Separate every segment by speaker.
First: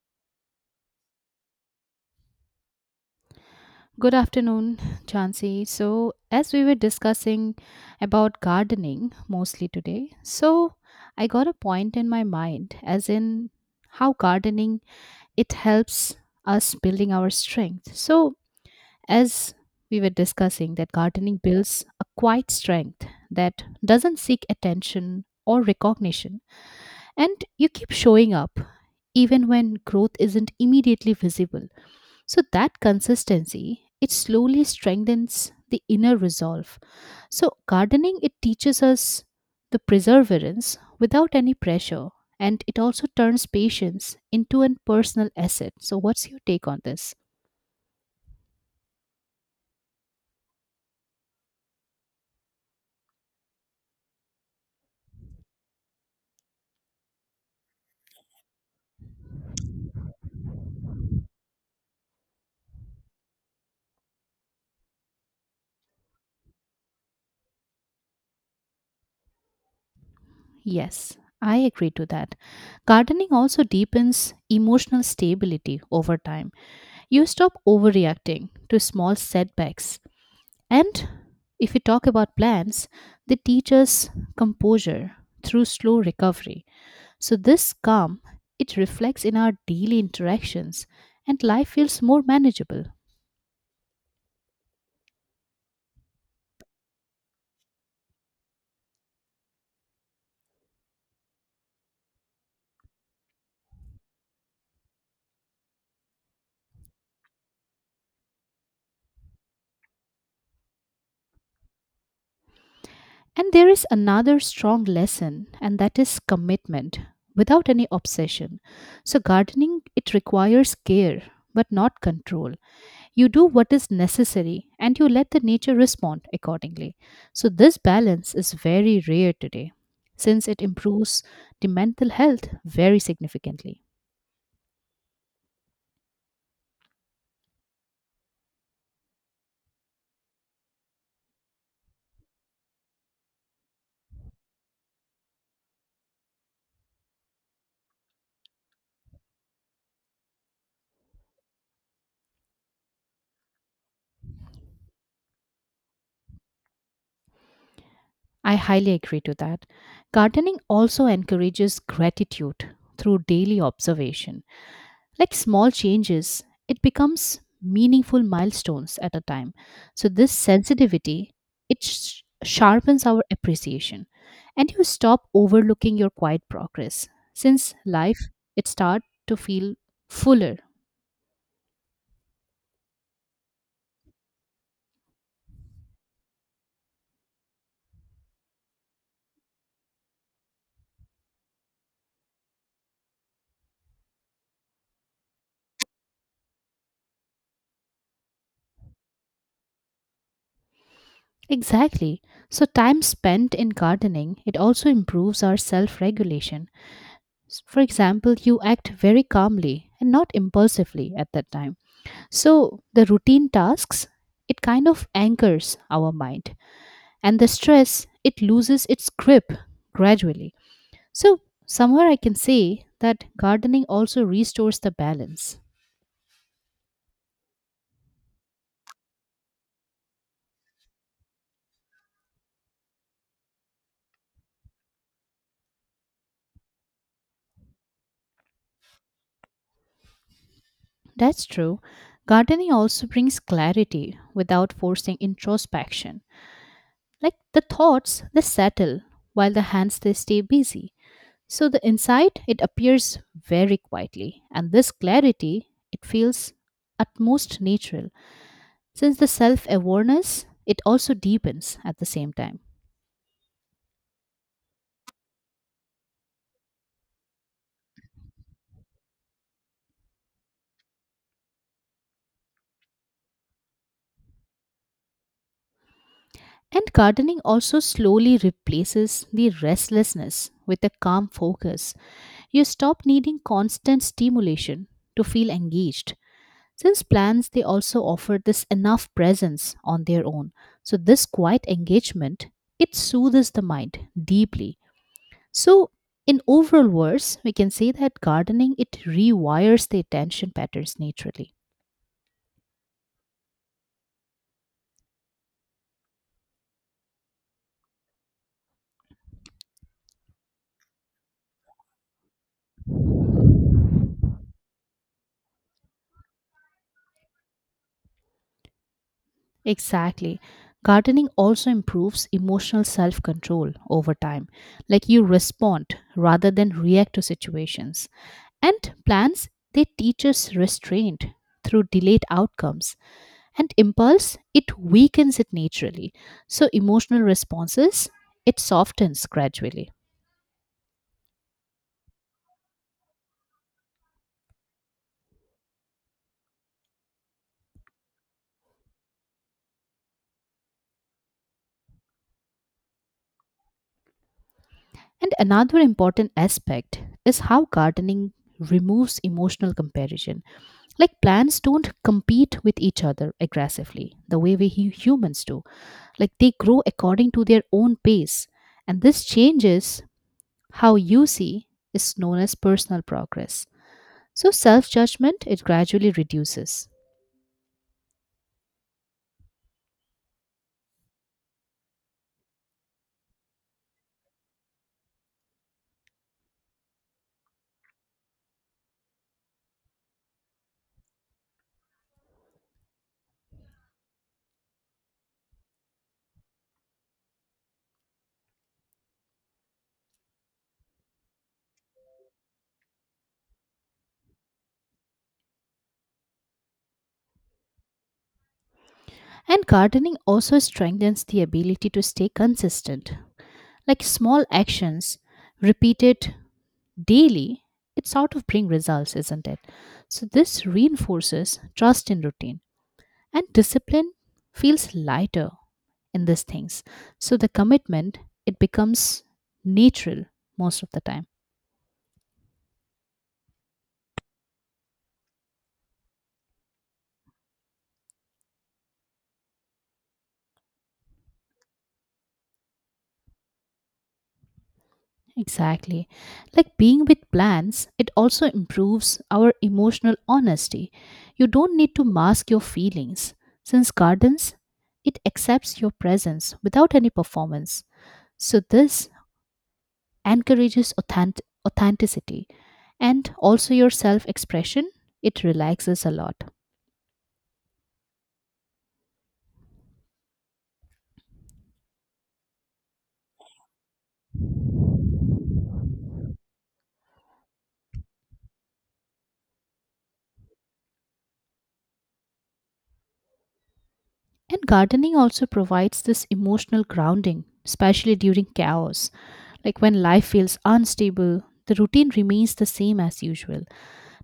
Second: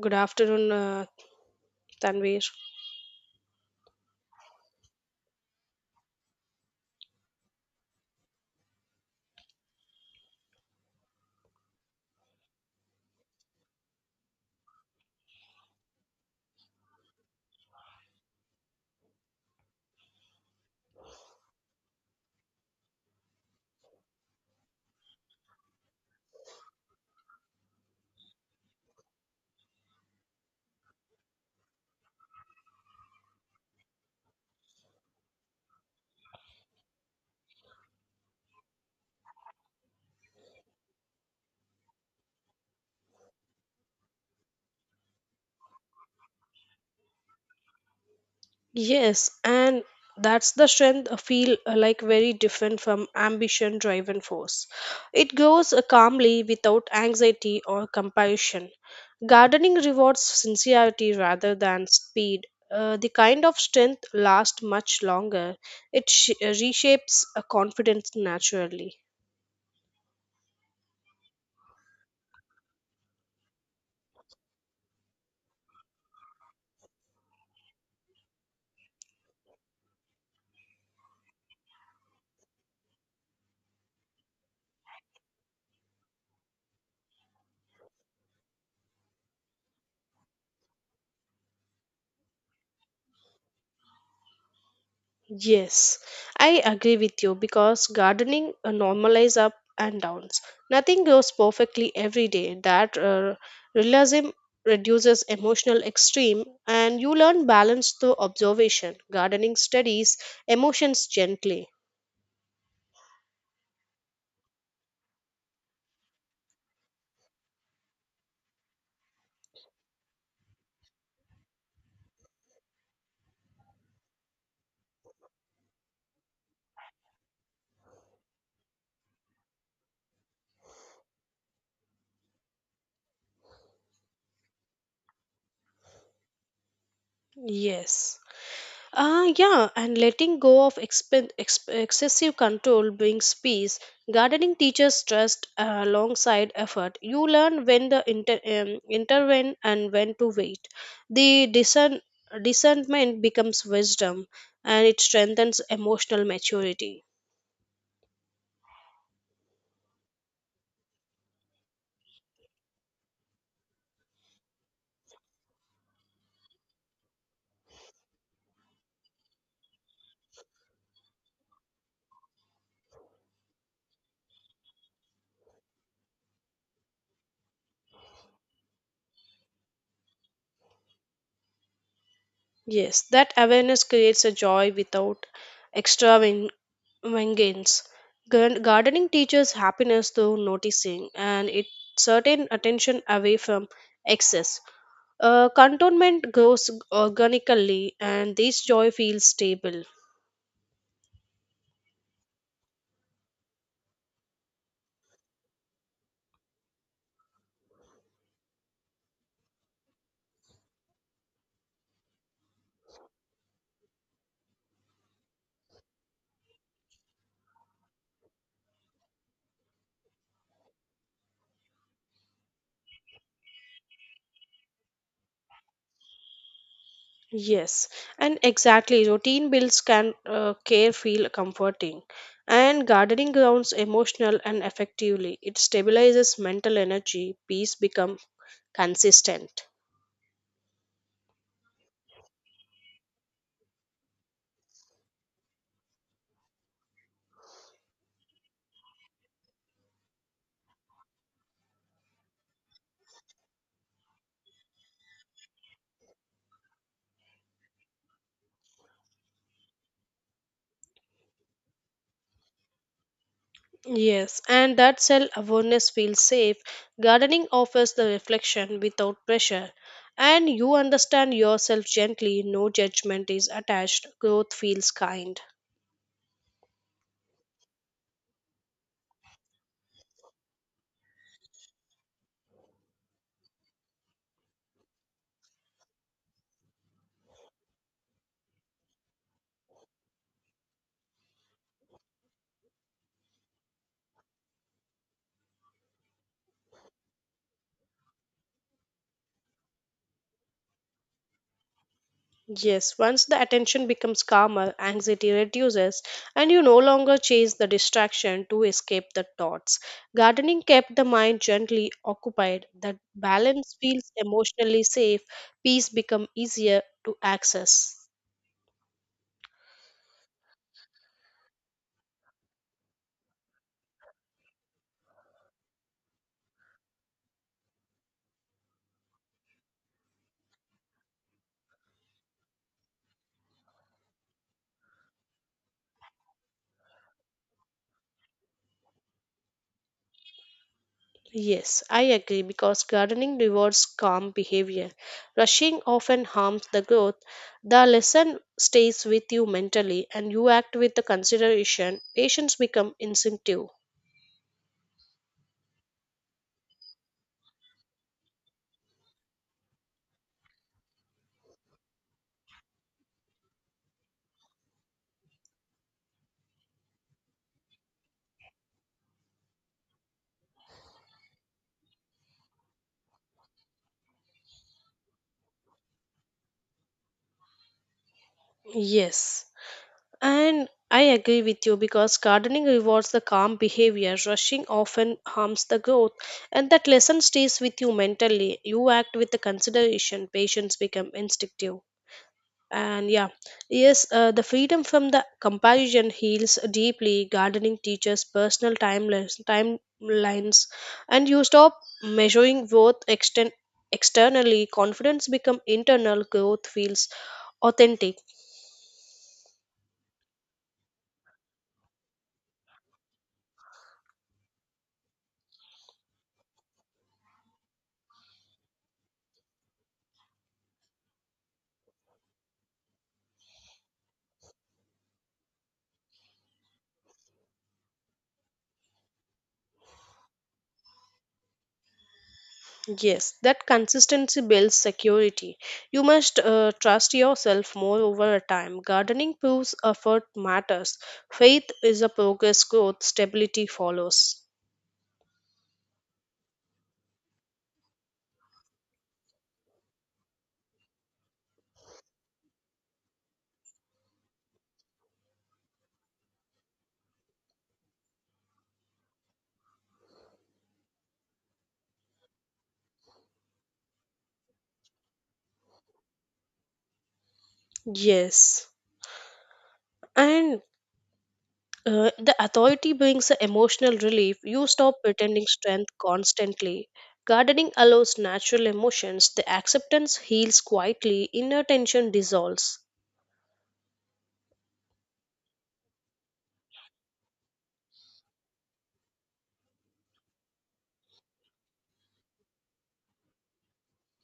Speaker 1: Good afternoon, Tanvir.
Speaker 2: Good afternoon, Chansey. So, as we were discussing about gardening mostly today, so I got a point in my mind as in how gardening it helps us building our strength. So, as we were discussing that gardening builds a quiet strength that doesn't seek attention or recognition and you keep showing up even when growth isn't immediately visible. So that consistency, it slowly strengthens the inner resolve. So gardening, it teaches us the perseverance without any pressure. And it also turns patience into a personal asset. So what's your take on this?
Speaker 1: Yes, and that's the strength I feel like very different from ambition driven force. It goes calmly without anxiety or compulsion. Gardening rewards sincerity rather than speed. The kind of strength lasts much longer. It reshapes a confidence naturally.
Speaker 2: Yes, I agree to that. Gardening also deepens emotional stability over time. You stop overreacting to small setbacks, and if we talk about plants, they teach us composure through slow recovery. So this calm, it reflects in our daily interactions and life feels more manageable.
Speaker 1: Yes, I agree with you because gardening normalize up and downs. Nothing grows perfectly every day. That realism reduces emotional extreme and you learn balance through observation. Gardening studies emotions gently.
Speaker 2: And there is another strong lesson and that is commitment without any obsession. So gardening it requires care but not control. You do what is necessary and you let the nature respond accordingly. So, this balance is very rare today since it improves the mental health very significantly.
Speaker 1: Yes. Yeah, and letting go of expen ex excessive control brings peace. Gardening teaches trust alongside effort. You learn when to intervene and when to wait. The discernment becomes wisdom and it strengthens emotional maturity.
Speaker 2: I highly agree to that. Gardening also encourages gratitude through daily observation like small changes, it becomes meaningful milestones at a time. So this sensitivity, it sharpens our appreciation and you stop overlooking your quiet progress since life it start to feel fuller.
Speaker 1: Yes, that awareness creates a joy without extra Vengeance. Gardening teaches happiness through noticing, and it certain attention away from excess. Contentment grows organically, and this joy feels stable.
Speaker 2: Exactly. So time spent in gardening, it also improves our self-regulation. For example, you act very calmly and not impulsively at that time. So the routine tasks, it kind of anchors our mind, and the stress, it loses its grip gradually. So, somewhere I can say that gardening also restores the balance.
Speaker 1: Yes, and exactly. Routine builds can care feel comforting, and gardening grounds emotional and effectively. It stabilizes mental energy. Peace become consistent.
Speaker 2: That's true. Gardening also brings clarity without forcing introspection. Like the thoughts, they settle while the hands they stay busy. So the insight it appears very quietly and this clarity it feels at most natural since the self awareness, it also deepens at the same time.
Speaker 1: Yes, and that self awareness feels safe. Gardening offers the reflection without pressure, and you understand yourself gently, no judgment is attached, growth feels kind.
Speaker 2: And gardening also slowly replaces the restlessness with a calm focus. You stop needing constant stimulation to feel engaged. Since plants, they also offer this enough presence on their own. So, this quiet engagement, it soothes the mind deeply. So, in overall words, we can say that gardening, it rewires the attention patterns naturally.
Speaker 1: Yes, once the attention becomes calmer, anxiety reduces, and you no longer chase the distraction to escape the thoughts. Gardening kept the mind gently occupied, that balance feels emotionally safe, peace become easier to access.
Speaker 2: Exactly. Gardening also improves emotional self control over time. Like you respond rather than react to situations. And plants, they teach us restraint through delayed outcomes. And impulse, it weakens it naturally. So emotional responses, it softens gradually.
Speaker 1: Yes, I agree because gardening rewards calm behavior. Rushing often harms the growth. The lesson stays with you mentally and you act with the consideration. Patience become instinctive.
Speaker 2: And another important aspect is how gardening removes emotional comparison. Like plants don't compete with each other aggressively the way we humans do. Like they grow according to their own pace. And this changes how you see is known as personal progress. So self judgment it gradually reduces.
Speaker 1: Yes, and I agree with you because gardening rewards the calm behavior. Rushing often harms the growth, and that lesson stays with you mentally. You act with the consideration. Patience become instinctive. And yeah, yes, the freedom from the comparison heals deeply. Gardening teaches personal timelines, and you stop measuring worth externally. Confidence become internal, growth feels authentic.
Speaker 2: And gardening also strengthens the ability to stay consistent. Like small actions repeated daily, it sort of bring results, isn't it? So this reinforces trust in routine and discipline feels lighter in these things, so the commitment it becomes natural most of the time.
Speaker 1: Yes, that consistency builds security. You must trust yourself more over a time. Gardening proves effort matters, faith is a progress, growth stability follows.
Speaker 2: Exactly. Like being with plans it also improves our emotional honesty. You don't need to mask your feelings since gardens it accepts your presence without any performance. So this encourages authenticity and also your self expression it relaxes a lot.
Speaker 1: Yes, and the authority brings a emotional relief. You stop pretending strength constantly. Gardening allows natural emotions. The acceptance heals quietly. Inner tension dissolves.
Speaker 2: And gardening also provides this emotional grounding, especially during chaos. Like when life feels unstable, the routine remains the same as usual.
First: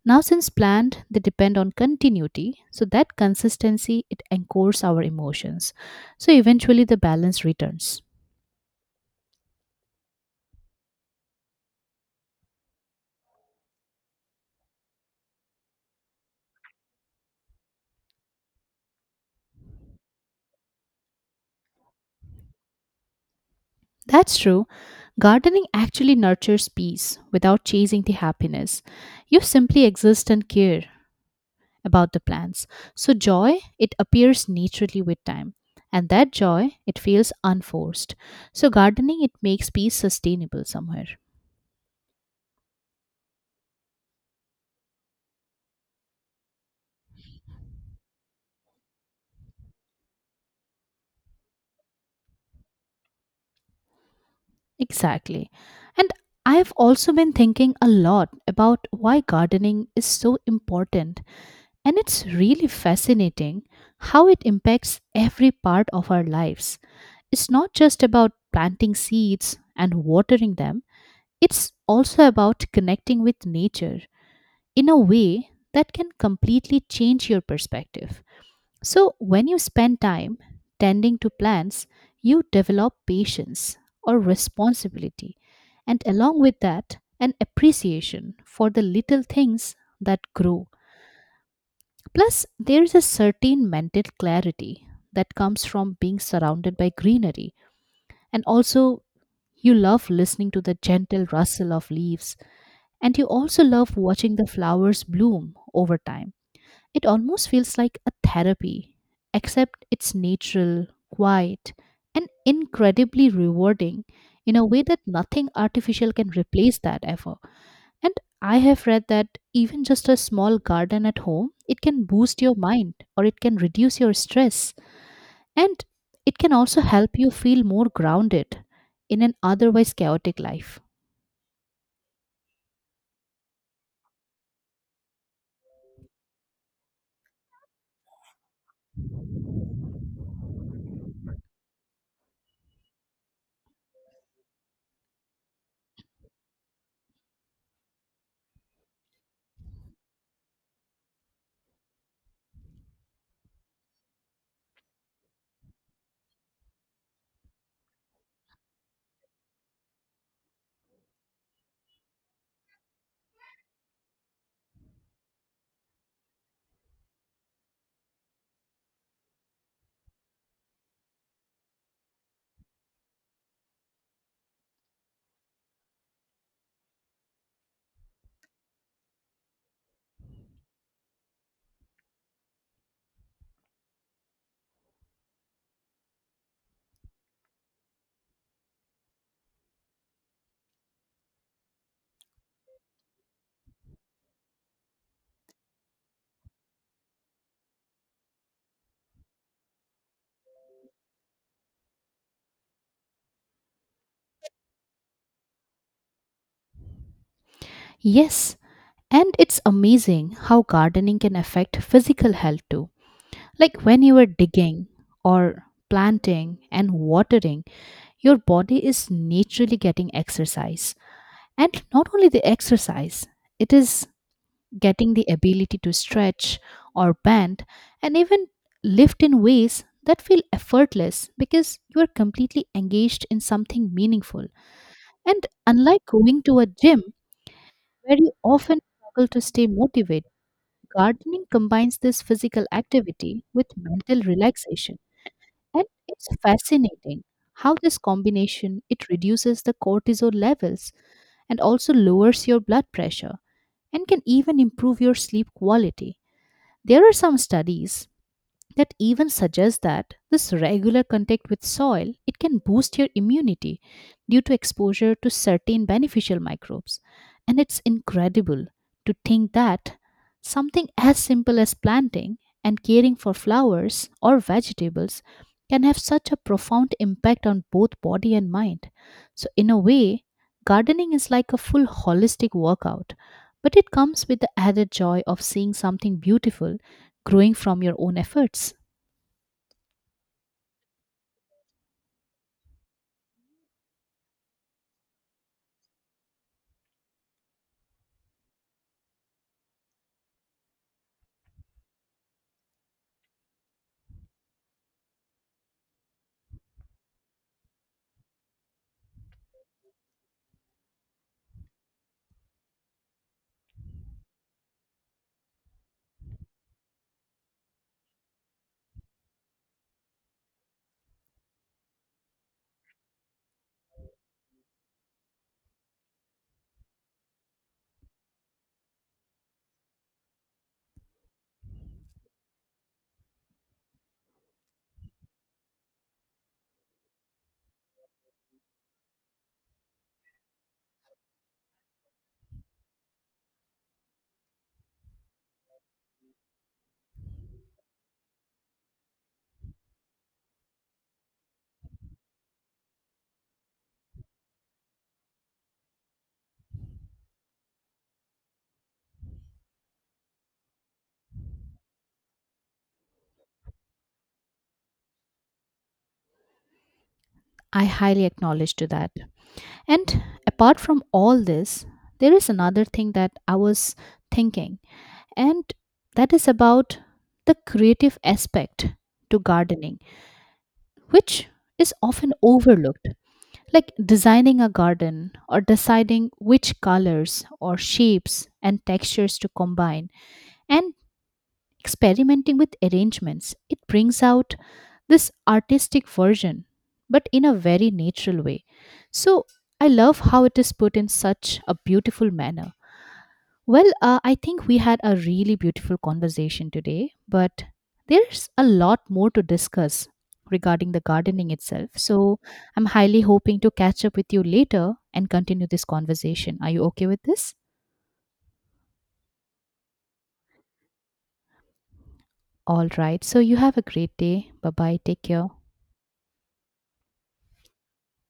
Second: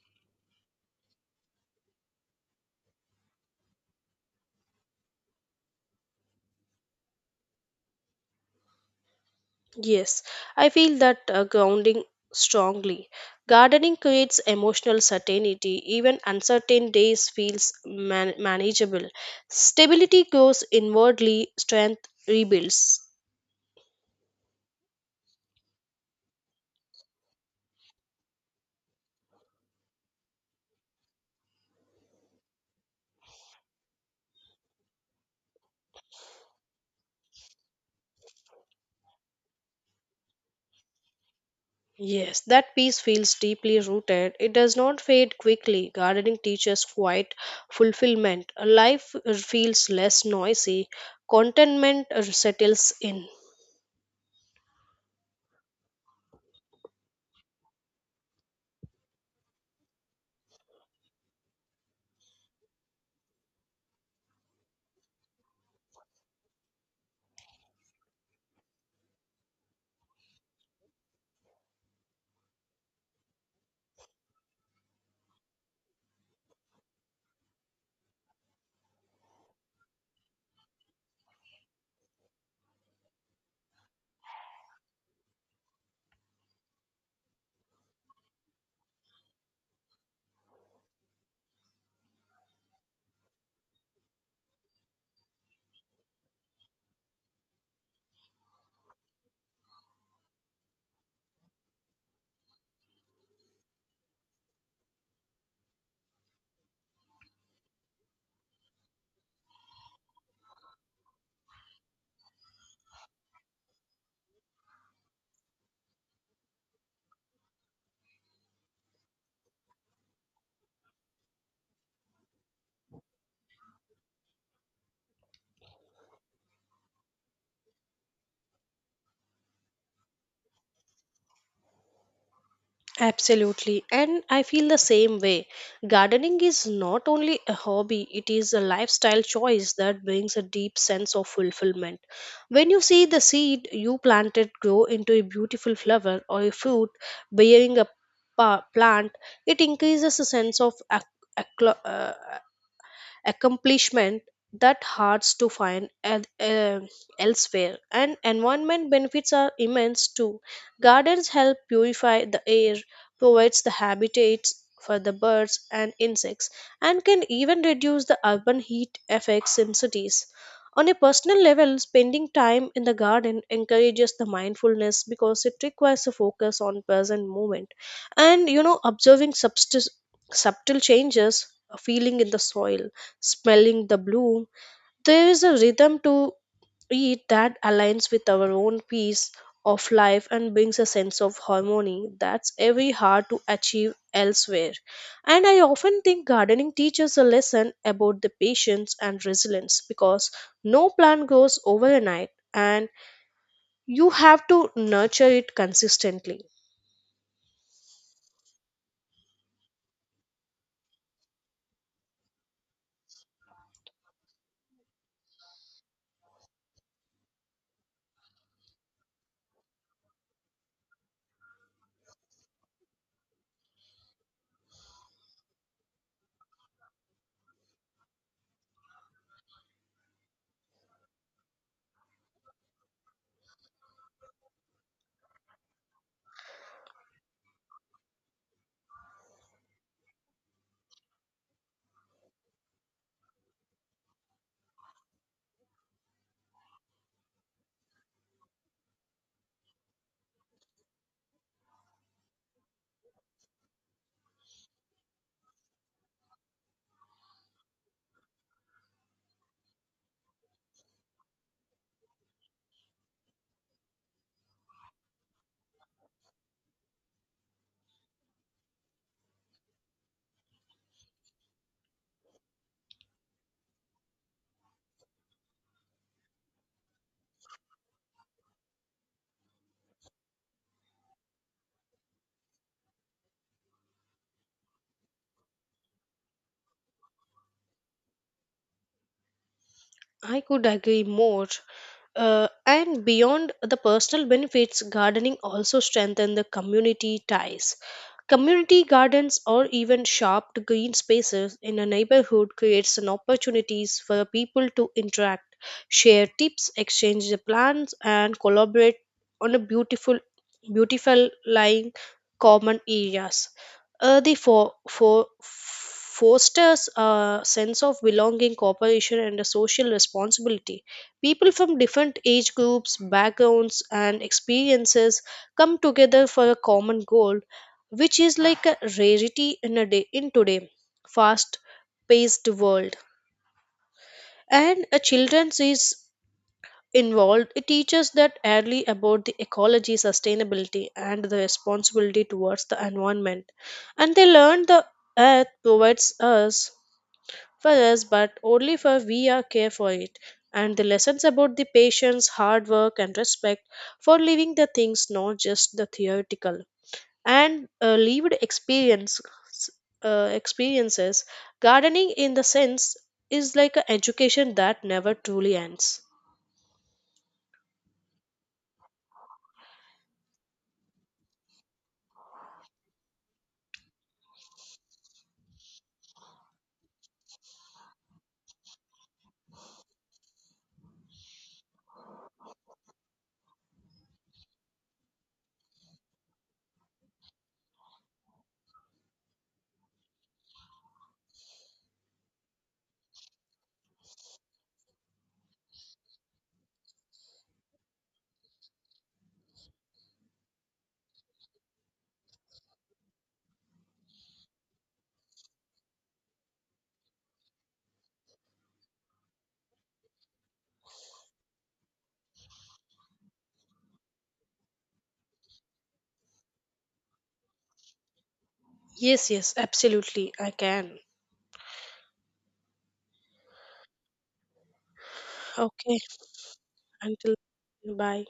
Speaker 2: Now, since planned, they depend on continuity, so that consistency it anchors our emotions. So eventually, the balance returns.
Speaker 1: Yes, I feel that grounding strongly. Gardening creates emotional certainty. Even uncertain days feels manageable. Stability grows inwardly. Strength rebuilds.
Speaker 2: That's true. Gardening actually nurtures peace without chasing the happiness. You simply exist and care, about the plans. So joy, it appears naturally with time. And that joy, it feels unforced. So gardening, it makes peace sustainable somewhere.
Speaker 1: Yes, that peace feels deeply rooted. It does not fade quickly. Gardening teaches quiet fulfillment. Life feels less noisy. Contentment settles in.
Speaker 2: Exactly. And I've also been thinking a lot about why gardening is so important. And it's really fascinating how it impacts every part of our lives. It's not just about planting seeds and watering them, it's also about connecting with nature in a way that can completely change your perspective. So, when you spend time tending to plants, you develop patience or responsibility, and along with that, an appreciation for the little things that grow. Plus, there is a certain mental clarity that comes from being surrounded by greenery, and also you love listening to the gentle rustle of leaves, and you also love watching the flowers bloom over time. It almost feels like a therapy, except it's natural, quiet, and incredibly rewarding in a way that nothing artificial can replace that ever. And I have read that even just a small garden at home, it can boost your mind or it can reduce your stress. And it can also help you feel more grounded in an otherwise chaotic life.
Speaker 1: Absolutely, and I feel the same way. Gardening is not only a hobby, it is a lifestyle choice that brings a deep sense of fulfillment. When you see the seed you planted grow into a beautiful flower or a fruit bearing a plant, it increases a sense of aclo- uh, accomplishment that hard to find elsewhere. And environment benefits are immense too. Gardens help purify the air, provides the habitats for the birds and insects, and can even reduce the urban heat effects in cities. On a personal level, spending time in the garden encourages the mindfulness because it requires a focus on present moment, and observing subtle changes, a feeling in the soil, smelling the bloom. There is a rhythm to it that aligns with our own peace of life and brings a sense of harmony that's very hard to achieve elsewhere. And I often think gardening teaches a lesson about the patience and resilience because no plant grows overnight and you have to nurture it consistently.
Speaker 2: Yes, and it's amazing how gardening can affect physical health too. Like when you are digging or planting and watering, your body is naturally getting exercise. And not only the exercise, it is getting the ability to stretch or bend and even lift in ways that feel effortless because you are completely engaged in something meaningful. And unlike going to a gym where you often struggle to stay motivated, gardening combines this physical activity with mental relaxation. And it's fascinating how this combination it reduces the cortisol levels and also lowers your blood pressure and can even improve your sleep quality. There are some studies that even suggests that this regular contact with soil it can boost your immunity due to exposure to certain beneficial microbes. And it's incredible to think that something as simple as planting and caring for flowers or vegetables can have such a profound impact on both body and mind. So in a way, gardening is like a full holistic workout, but it comes with the added joy of seeing something beautiful growing from your own efforts.
Speaker 1: I could agree more. And beyond the personal benefits, gardening also strengthens the community ties. Community gardens or even shaped green spaces in a neighborhood creates an opportunities for people to interact, share tips, exchange the plans, and collaborate on a beautiful lying common areas. The for fosters a sense of belonging, cooperation, and a social responsibility. People from different age groups, backgrounds, and experiences come together for a common goal, which is like a rarity in a day in today fast paced world. And a children's is involved. It teaches that early about the ecology, sustainability, and the responsibility towards the environment. And they learn the earth provides us for us, but only for we are care for it. And the lessons about the patience, hard work, and respect for living the things, not just the theoretical and lived experiences. Gardening, in the sense, is like an education that never truly ends.
Speaker 2: I highly acknowledge to that. And apart from all this, there is another thing that I was thinking, and that is about the creative aspect to gardening, which is often overlooked. Like designing a garden or deciding which colors or shapes and textures to combine, and experimenting with arrangements, it brings out this artistic version, but in a very natural way. So I love how it is put in such a beautiful manner. Well, I think we had a really beautiful conversation today, but there's a lot more to discuss regarding the gardening itself. So I'm highly hoping to catch up with you later and continue this conversation. Are you okay with this?
Speaker 1: Yes, yes, absolutely, I can.
Speaker 2: All right. So you have a great day. Bye bye. Take care.
Speaker 1: Okay, until bye.